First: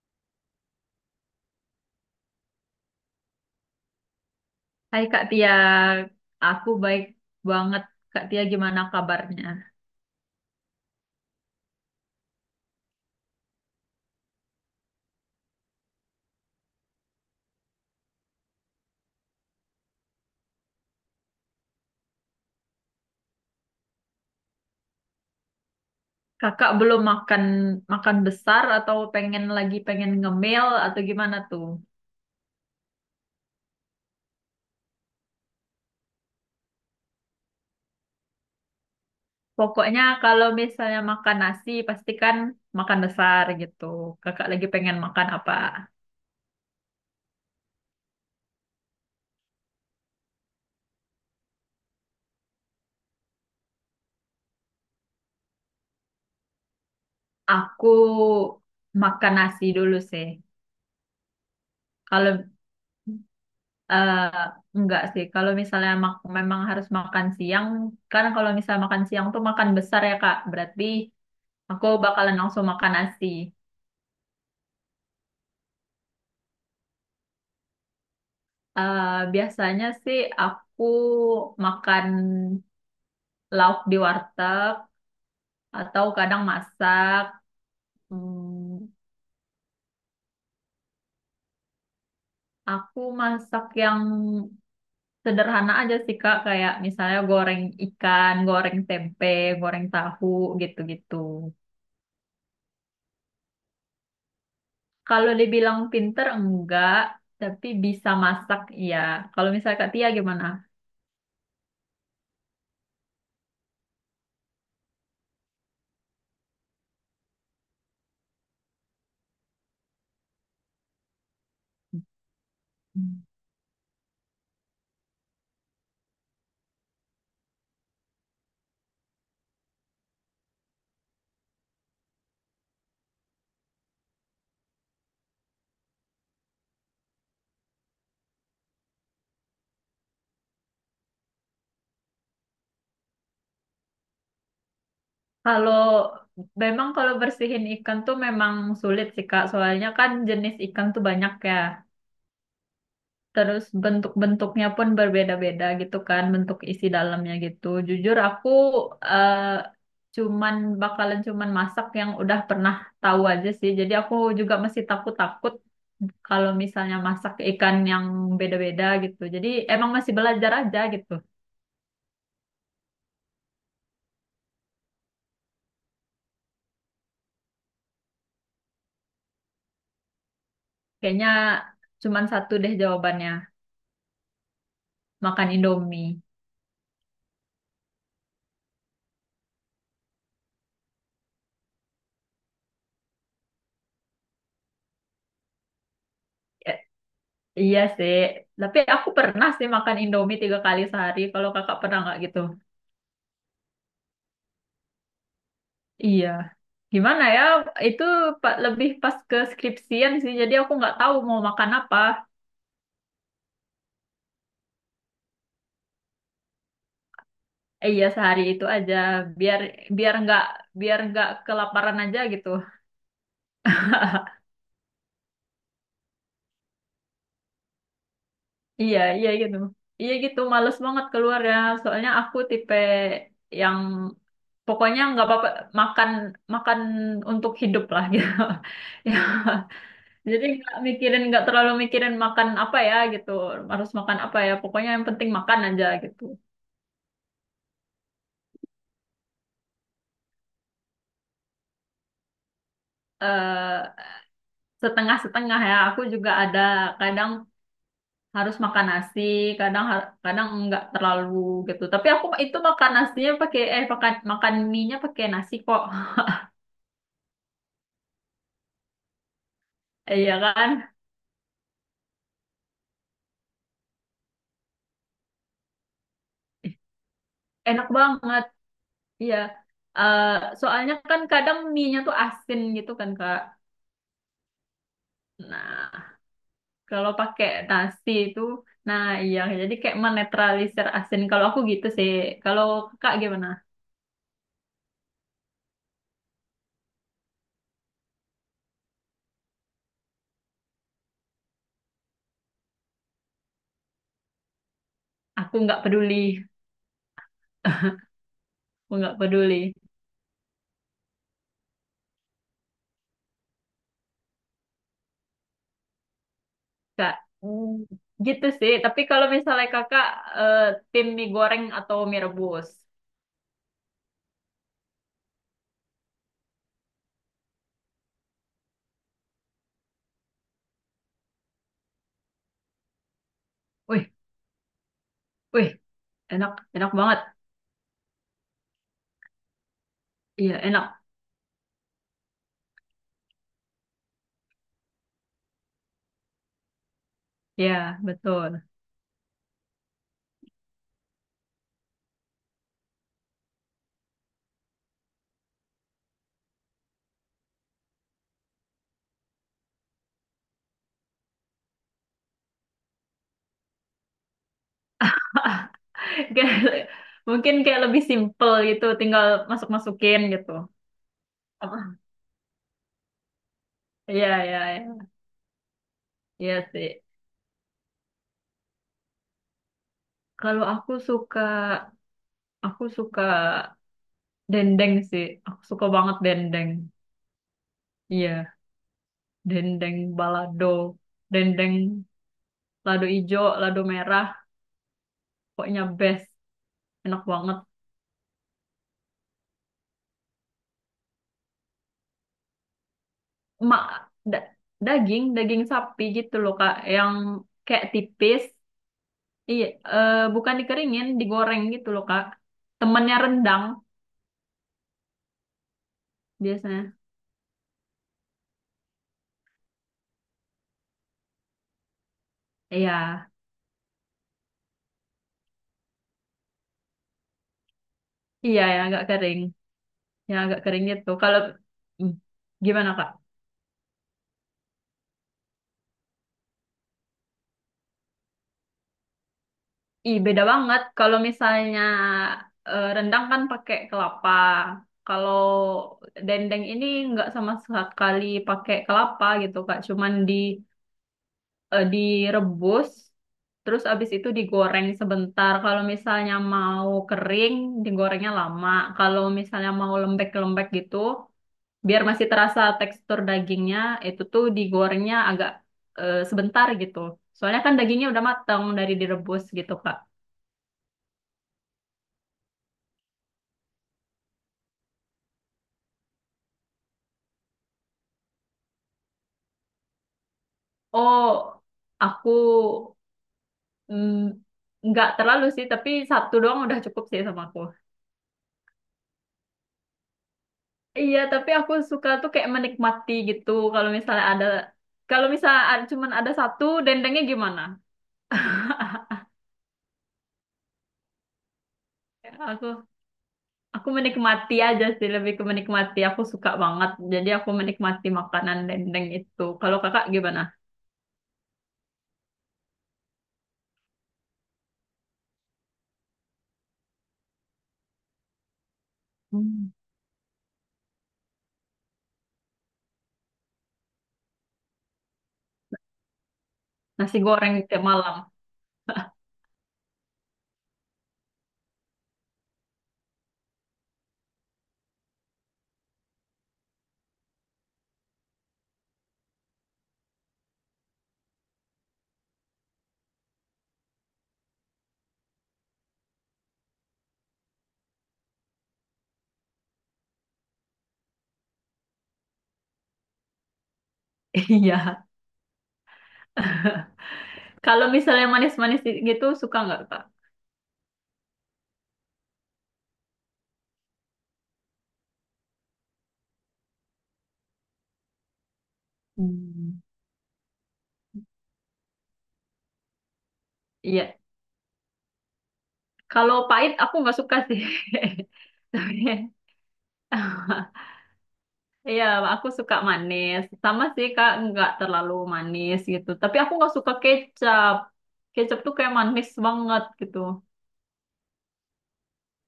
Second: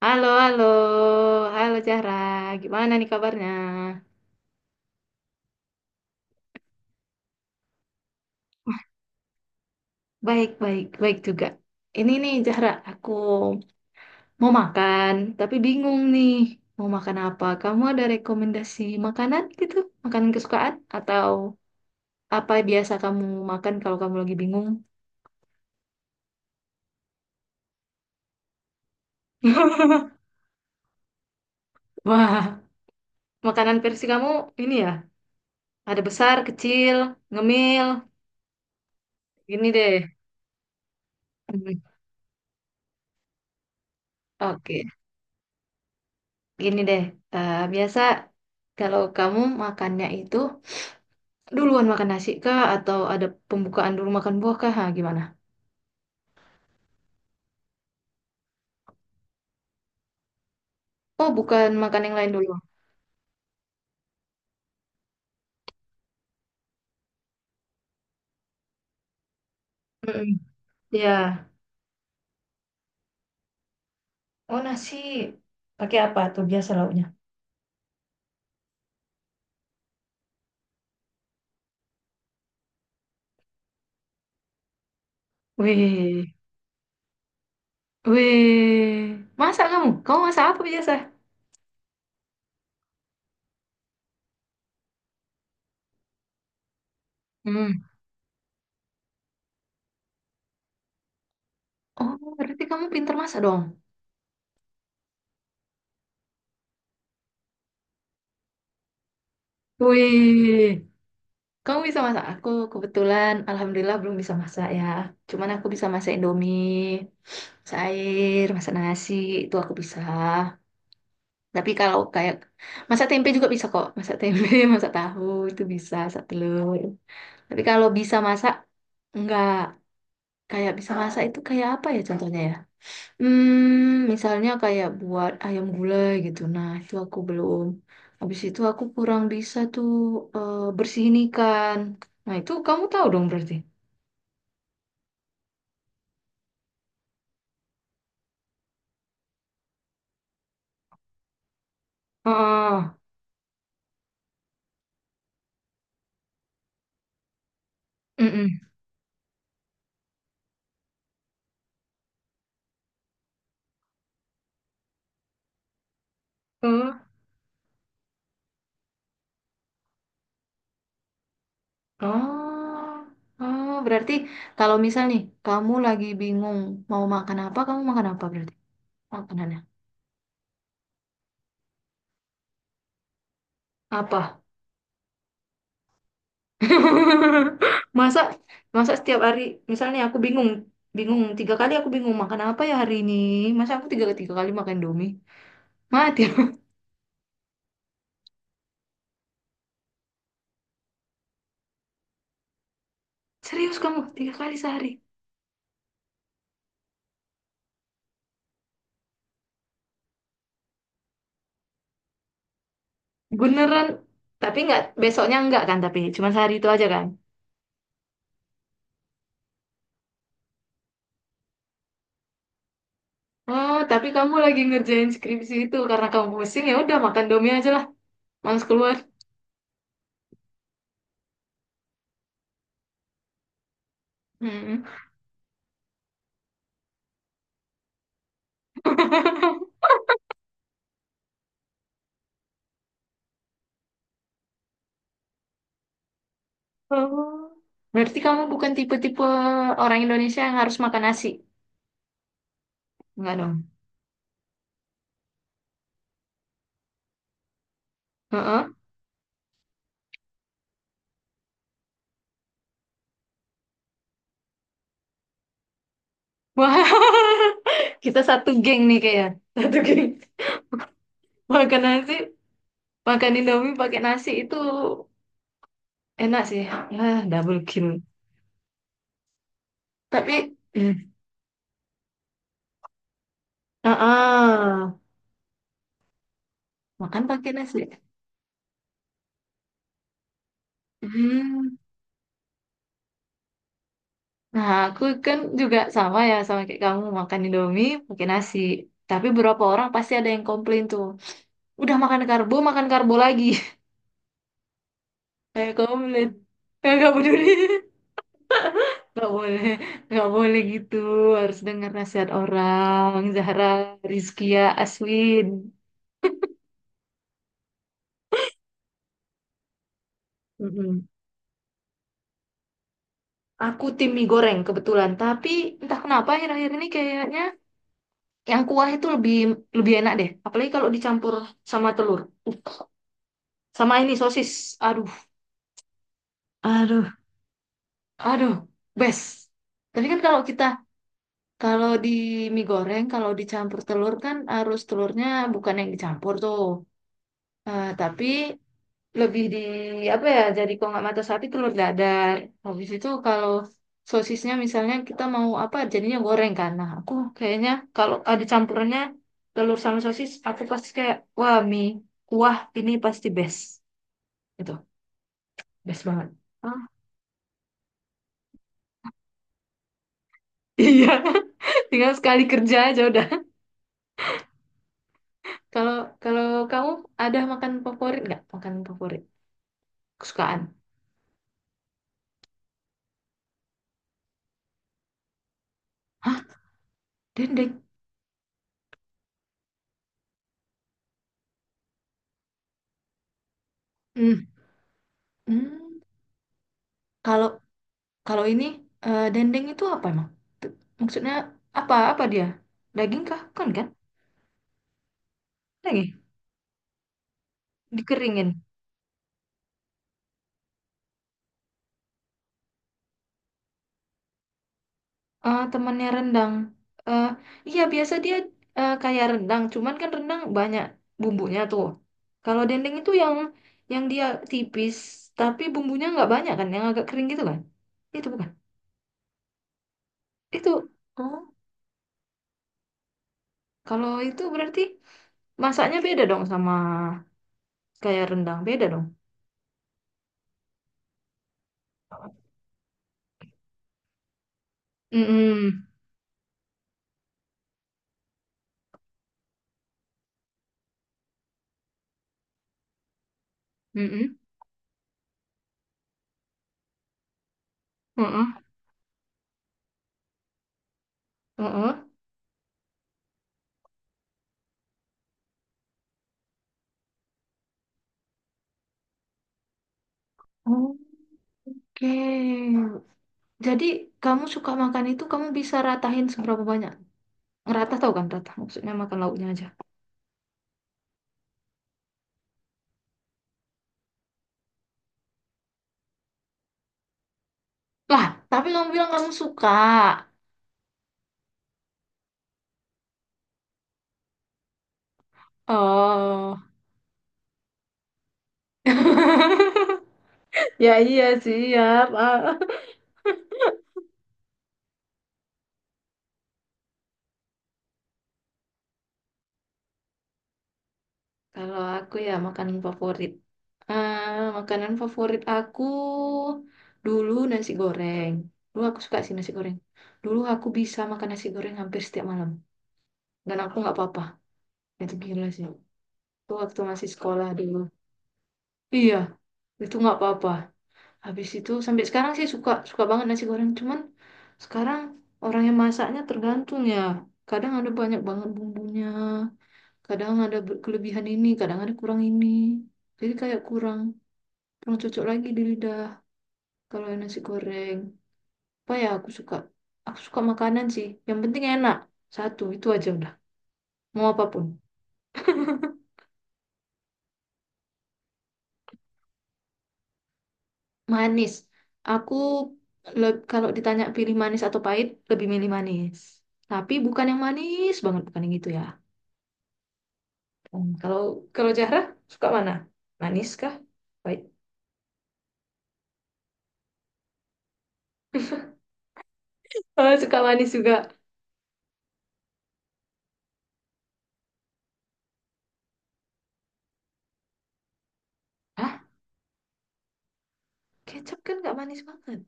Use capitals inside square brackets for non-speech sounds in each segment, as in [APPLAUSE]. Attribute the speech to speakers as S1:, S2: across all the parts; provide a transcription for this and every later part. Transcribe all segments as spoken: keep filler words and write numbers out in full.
S1: Halo, halo, halo Zahra. Gimana nih kabarnya?
S2: Hai Kak Tia, aku baik banget. Kak Tia gimana kabarnya?
S1: Baik, baik, baik juga. Ini nih Zahra, aku mau makan, tapi bingung nih mau makan apa. Kamu ada rekomendasi makanan gitu? Makanan kesukaan? Atau apa biasa kamu makan kalau kamu lagi bingung?
S2: Kakak belum makan makan besar atau pengen lagi
S1: [LAUGHS]
S2: pengen ngemil atau gimana tuh?
S1: Wah, makanan versi kamu ini ya? Ada besar, kecil, ngemil, gini
S2: Pokoknya
S1: deh.
S2: kalau misalnya makan nasi
S1: Hmm.
S2: pastikan makan besar gitu. Kakak lagi
S1: Oke,
S2: pengen makan apa?
S1: gini deh. Eh, biasa kalau kamu makannya itu duluan makan nasi kah atau ada pembukaan dulu makan buah kah? Ha, gimana?
S2: Aku makan nasi dulu sih.
S1: Oh, bukan makan yang lain
S2: Kalau
S1: dulu.
S2: eh, enggak sih, kalau misalnya mak- memang harus makan siang, kan kalau misalnya makan siang tuh makan besar ya Kak.
S1: Mm-mm.
S2: Berarti
S1: Ya.
S2: aku bakalan langsung makan nasi.
S1: Oh, nasi pakai apa tuh biasa lauknya?
S2: Eh, Biasanya sih aku makan lauk di warteg atau
S1: Wih.
S2: kadang masak.
S1: Wih.
S2: Hmm,
S1: Masak kamu? Kamu masak apa biasa?
S2: aku masak yang sederhana aja sih Kak, kayak misalnya goreng
S1: Hmm.
S2: ikan, goreng tempe, goreng tahu gitu-gitu.
S1: Oh, berarti kamu pintar masak dong.
S2: Kalau dibilang pinter enggak, tapi bisa masak iya. Kalau misalnya Kak Tia gimana?
S1: Wih. Kamu bisa masak? Aku kebetulan alhamdulillah belum bisa masak ya. Cuman aku bisa masak Indomie, masak air, masak nasi, itu aku bisa. Tapi kalau kayak masak tempe juga bisa kok, masak tempe, [LAUGHS] masak tahu itu bisa, masak telur. Tapi kalau bisa masak enggak kayak bisa masak itu kayak apa ya contohnya ya? Hmm, misalnya kayak buat ayam gulai gitu. Nah, itu aku belum. Habis itu aku kurang bisa tuh, eh, bersihin ikan. Nah, itu kamu tahu dong berarti.
S2: Kalau memang kalau bersihin ikan tuh memang sulit sih Kak, soalnya kan jenis ikan tuh banyak ya.
S1: Oh,
S2: Terus bentuk-bentuknya pun berbeda-beda gitu kan, bentuk isi dalamnya gitu. Jujur aku
S1: mm-mm.
S2: eh, cuman bakalan cuman masak yang udah pernah tahu aja sih. Jadi aku juga masih takut-takut kalau misalnya
S1: Hmm.
S2: masak ikan yang beda-beda gitu. Jadi emang masih belajar aja gitu.
S1: Oh, oh, berarti kalau misal nih kamu lagi bingung mau makan apa, kamu makan apa berarti? Makanannya
S2: Kayaknya cuman satu deh jawabannya,
S1: apa?
S2: makan Indomie.
S1: [LAUGHS] Masa, masa setiap hari misalnya aku bingung, bingung tiga kali aku bingung makan apa ya hari ini, masa aku tiga tiga kali makan Indomie, mati aku.
S2: Iya sih, tapi aku pernah sih makan Indomie tiga kali sehari. Kalau kakak pernah nggak gitu?
S1: [LAUGHS] Serius kamu tiga kali sehari
S2: Iya. Gimana ya? Itu pa- lebih pas ke skripsian sih. Jadi aku nggak tahu mau makan apa.
S1: beneran? Tapi nggak besoknya, nggak kan? Tapi cuma sehari itu aja kan?
S2: Eh, iya sehari itu aja. Biar biar nggak biar nggak kelaparan aja gitu.
S1: Oh tapi kamu
S2: [LAUGHS]
S1: lagi ngerjain skripsi itu karena kamu pusing ya udah makan Indomie aja lah, males keluar.
S2: Iya iya gitu. Iya gitu. Males banget keluar ya. Soalnya aku tipe yang
S1: Mm.
S2: pokoknya nggak apa-apa makan makan untuk hidup lah gitu. [LAUGHS] Ya.
S1: [LAUGHS]
S2: Jadi nggak mikirin, nggak terlalu mikirin makan apa ya gitu, harus makan apa ya, pokoknya yang penting makan aja gitu.
S1: Oh. Berarti kamu bukan tipe-tipe orang Indonesia yang harus makan nasi. Enggak dong.
S2: Eh, setengah-setengah ya, aku juga ada kadang harus
S1: Heeh.
S2: makan nasi, kadang har- kadang nggak terlalu gitu. Tapi aku itu makan nasinya pakai eh makan makan mie-nya pakai nasi kok, [LAUGHS]
S1: Wah, [LAUGHS] kita satu geng nih kayaknya. Satu geng.
S2: iya kan,
S1: Makan nasi, makan Indomie pakai nasi itu enak sih. Ya, double kill.
S2: enak banget, iya. eh
S1: Tapi,
S2: Soalnya
S1: hmm.
S2: kan kadang mie-nya tuh asin gitu kan Kak.
S1: Ah, ah,
S2: Nah. Kalau
S1: makan
S2: pakai
S1: pakai nasi.
S2: nasi itu, nah iya, jadi kayak menetralisir asin. Kalau aku
S1: Hmm.
S2: gitu sih. Kalau kakak gimana?
S1: Nah, aku kan juga sama ya sama kayak kamu makan Indomie pakai nasi. Tapi beberapa orang pasti ada yang komplain tuh. Udah makan karbo, makan karbo lagi. [LAUGHS]
S2: Aku
S1: Kayak
S2: nggak peduli,
S1: komplain. Kayak gak peduli.
S2: aku nggak
S1: Nggak
S2: peduli.
S1: boleh, nggak boleh gitu. Harus dengar nasihat orang. Zahra, Rizkia, Aswin.
S2: Kak, hmm, gitu sih. Tapi kalau misalnya kakak eh, tim
S1: Mm-mm.
S2: mie goreng atau mie rebus,
S1: Aku tim mie goreng kebetulan. Tapi entah kenapa akhir-akhir ini kayaknya yang kuah itu lebih lebih enak deh. Apalagi kalau dicampur sama telur. Uh, Sama
S2: wih,
S1: ini sosis. Aduh,
S2: wih, enak, enak
S1: aduh,
S2: banget.
S1: aduh, best. Tapi kan kalau
S2: Iya,
S1: kita
S2: enak.
S1: kalau di mie goreng kalau dicampur telur kan harus telurnya bukan yang dicampur tuh. Eh,
S2: Iya,
S1: tapi
S2: betul.
S1: lebih di apa ya, jadi kalau nggak mata sapi, telur dadar. Habis itu kalau sosisnya misalnya kita mau apa jadinya goreng kan, nah aku kayaknya kalau ada campurannya telur sama sosis aku pasti kayak wah, mie kuah ini pasti best, itu
S2: [LAUGHS]
S1: best banget. Ah,
S2: Kayak- mungkin kayak lebih simple gitu, tinggal masuk-masukin gitu.
S1: iya. [LAUGHS]
S2: Apa?
S1: Tinggal sekali kerja aja udah.
S2: Iya, iya, iya.
S1: Kalau kalau
S2: Iya
S1: kamu
S2: sih.
S1: ada makan favorit nggak, makan favorit kesukaan?
S2: Kalau aku suka Aku suka dendeng sih. Aku suka banget
S1: Hah,
S2: dendeng.
S1: dendeng?
S2: Iya, dendeng balado, dendeng lado ijo, lado merah,
S1: Hmm.
S2: pokoknya
S1: Hmm,
S2: best. Enak
S1: kalau
S2: banget.
S1: Kalau ini, eh, dendeng itu apa emang? T- maksudnya apa, apa dia? Daging kah? Kan,
S2: Ma,
S1: kan?
S2: da- Daging, daging sapi
S1: Daging.
S2: gitu loh, Kak, yang kayak tipis.
S1: Dikeringin.
S2: Iya, eh, bukan dikeringin, digoreng gitu loh, Kak. Temennya rendang
S1: Eh, temannya rendang.
S2: biasanya.
S1: Eh, iya biasa dia, eh, kayak rendang, cuman kan rendang banyak bumbunya tuh. Kalau
S2: Iya,
S1: dendeng itu yang yang dia tipis tapi bumbunya nggak banyak kan, yang agak kering gitu kan? Itu bukan.
S2: iya yang agak kering, yang agak
S1: Itu
S2: kering gitu.
S1: oh,
S2: Kalau hmm, gimana, Kak?
S1: kalau itu berarti masaknya beda dong sama kayak rendang, beda dong.
S2: Ih, beda banget. Kalau misalnya eh, rendang kan pakai kelapa. Kalau
S1: Mm-mm.
S2: dendeng ini nggak sama sekali pakai kelapa gitu, Kak. Cuman di eh, direbus, terus abis itu
S1: Mm-mm.
S2: digoreng sebentar. Kalau misalnya mau kering, digorengnya
S1: Mm-mm.
S2: lama. Kalau misalnya mau lembek-lembek gitu, biar
S1: Mm-mm.
S2: masih terasa tekstur dagingnya, itu tuh digorengnya agak eh, sebentar gitu. Soalnya kan dagingnya udah matang dari direbus gitu, Kak.
S1: Oh. Oke, jadi kamu suka makan itu, kamu bisa ratahin seberapa banyak? Ngeratah tau kan rata, maksudnya makan lauknya aja.
S2: Oh, aku mm, nggak terlalu sih, tapi satu doang udah cukup sih sama aku.
S1: Lah, tapi kamu bilang kamu suka.
S2: Iya, tapi aku suka tuh kayak menikmati gitu. Kalau misalnya ada, kalau misalnya ada, cuman ada
S1: Oh,
S2: satu, dendengnya gimana?
S1: [LAUGHS] ya iya sih ya.
S2: Ya,
S1: Pak.
S2: Aku, aku menikmati aja sih, lebih ke menikmati. Aku suka banget, jadi aku menikmati makanan dendeng itu. Kalau kakak gimana?
S1: Kalau aku ya makanan favorit. Eh, Makanan favorit aku dulu nasi goreng. Dulu aku suka sih nasi
S2: Hmm.
S1: goreng. Dulu aku bisa makan nasi goreng hampir setiap malam. Dan aku nggak apa-apa. Itu gila sih. Itu waktu masih
S2: Nasi
S1: sekolah
S2: goreng
S1: dulu.
S2: tiap malam. [LAUGHS]
S1: Iya, itu nggak apa-apa. Habis itu sampai sekarang sih suka, suka banget nasi goreng, cuman sekarang orang yang masaknya tergantung ya, kadang ada banyak banget bumbunya, kadang ada ber- kelebihan ini, kadang ada kurang ini, jadi kayak kurang, kurang cocok lagi di lidah kalau yang nasi goreng. Apa ya, aku suka, aku suka makanan sih yang penting enak, satu itu aja udah, mau apapun.
S2: Iya. [LAUGHS] Kalau misalnya manis-manis gitu, suka nggak kak?
S1: Manis. Aku le- kalau ditanya pilih manis atau pahit, lebih milih manis. Tapi bukan yang manis banget, bukan yang gitu ya.
S2: Hmm.
S1: Hmm, Kalau kalau Zahra suka mana? Manis kah?
S2: Iya,
S1: Pahit.
S2: kalau pahit aku nggak suka sih.
S1: [LAUGHS]
S2: [LAUGHS] Tapi [LAUGHS]
S1: Oh, suka manis juga.
S2: iya, aku suka manis. Sama sih Kak, nggak terlalu manis gitu. Tapi aku nggak suka kecap. Kecap tuh kayak
S1: Hah?
S2: manis banget gitu.
S1: Kecap kan nggak manis banget.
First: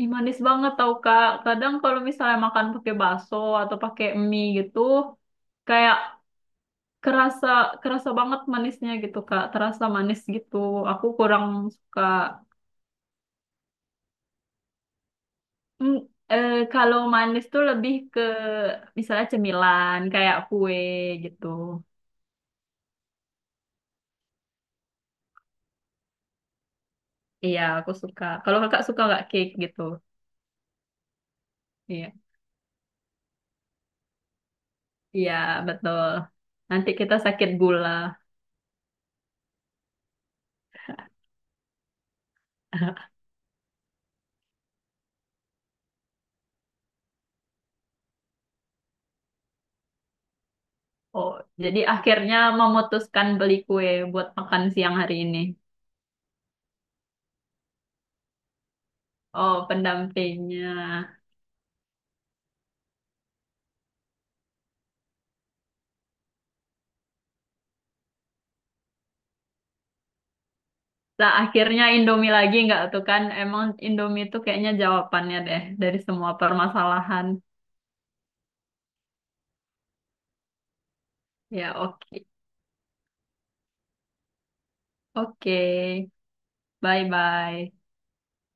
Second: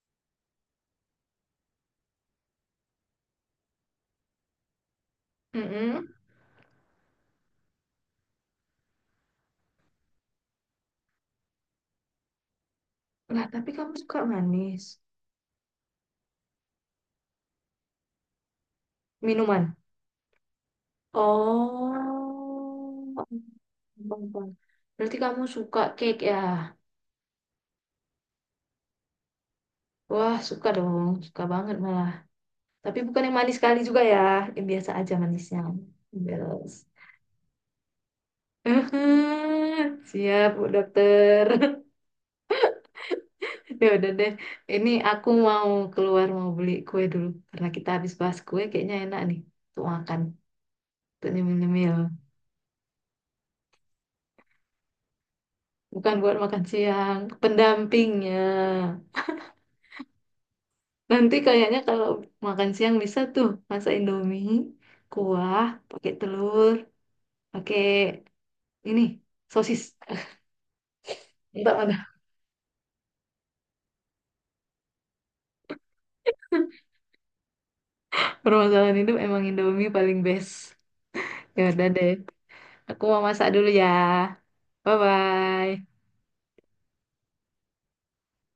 S2: Ih, manis banget tau Kak. Kadang kalau misalnya makan pakai bakso atau pakai mie gitu, kayak
S1: Mm-mm.
S2: kerasa kerasa banget manisnya gitu Kak. Terasa manis gitu. Aku kurang suka.
S1: Lah, tapi kamu suka manis.
S2: Hmm, eh, kalau manis tuh lebih ke misalnya
S1: Minuman.
S2: cemilan kayak kue gitu.
S1: Oh. Bang, bang. Berarti kamu suka cake ya?
S2: Iya, aku suka. Kalau kakak suka nggak cake gitu?
S1: Wah, suka dong. Suka banget malah.
S2: Iya,
S1: Tapi bukan yang manis sekali juga ya, yang biasa aja
S2: iya
S1: manisnya.
S2: betul.
S1: Beres.
S2: Nanti kita sakit gula.
S1: [LAUGHS] Siap, Bu Dokter. [LAUGHS]
S2: [LAUGHS]
S1: Ya udah deh. Ini aku mau keluar mau beli kue dulu karena kita habis bahas kue kayaknya enak nih untuk makan, untuk
S2: Oh, jadi
S1: nyemil-nyemil.
S2: akhirnya memutuskan beli kue buat makan siang hari ini.
S1: Bukan buat makan siang, pendampingnya.
S2: Oh, pendampingnya.
S1: Nanti kayaknya kalau makan siang bisa tuh masak Indomie, kuah, pakai telur, pakai ini sosis.
S2: Nah,
S1: [LAUGHS] Entah
S2: akhirnya
S1: mana.
S2: Indomie lagi nggak tuh kan? Emang Indomie tuh kayaknya jawabannya deh dari semua permasalahan.
S1: Permasalahan hidup emang Indomie paling best. Ya
S2: Ya,
S1: udah deh.
S2: oke.
S1: Aku mau masak dulu ya. Bye
S2: Oke,
S1: bye.
S2: bye-bye.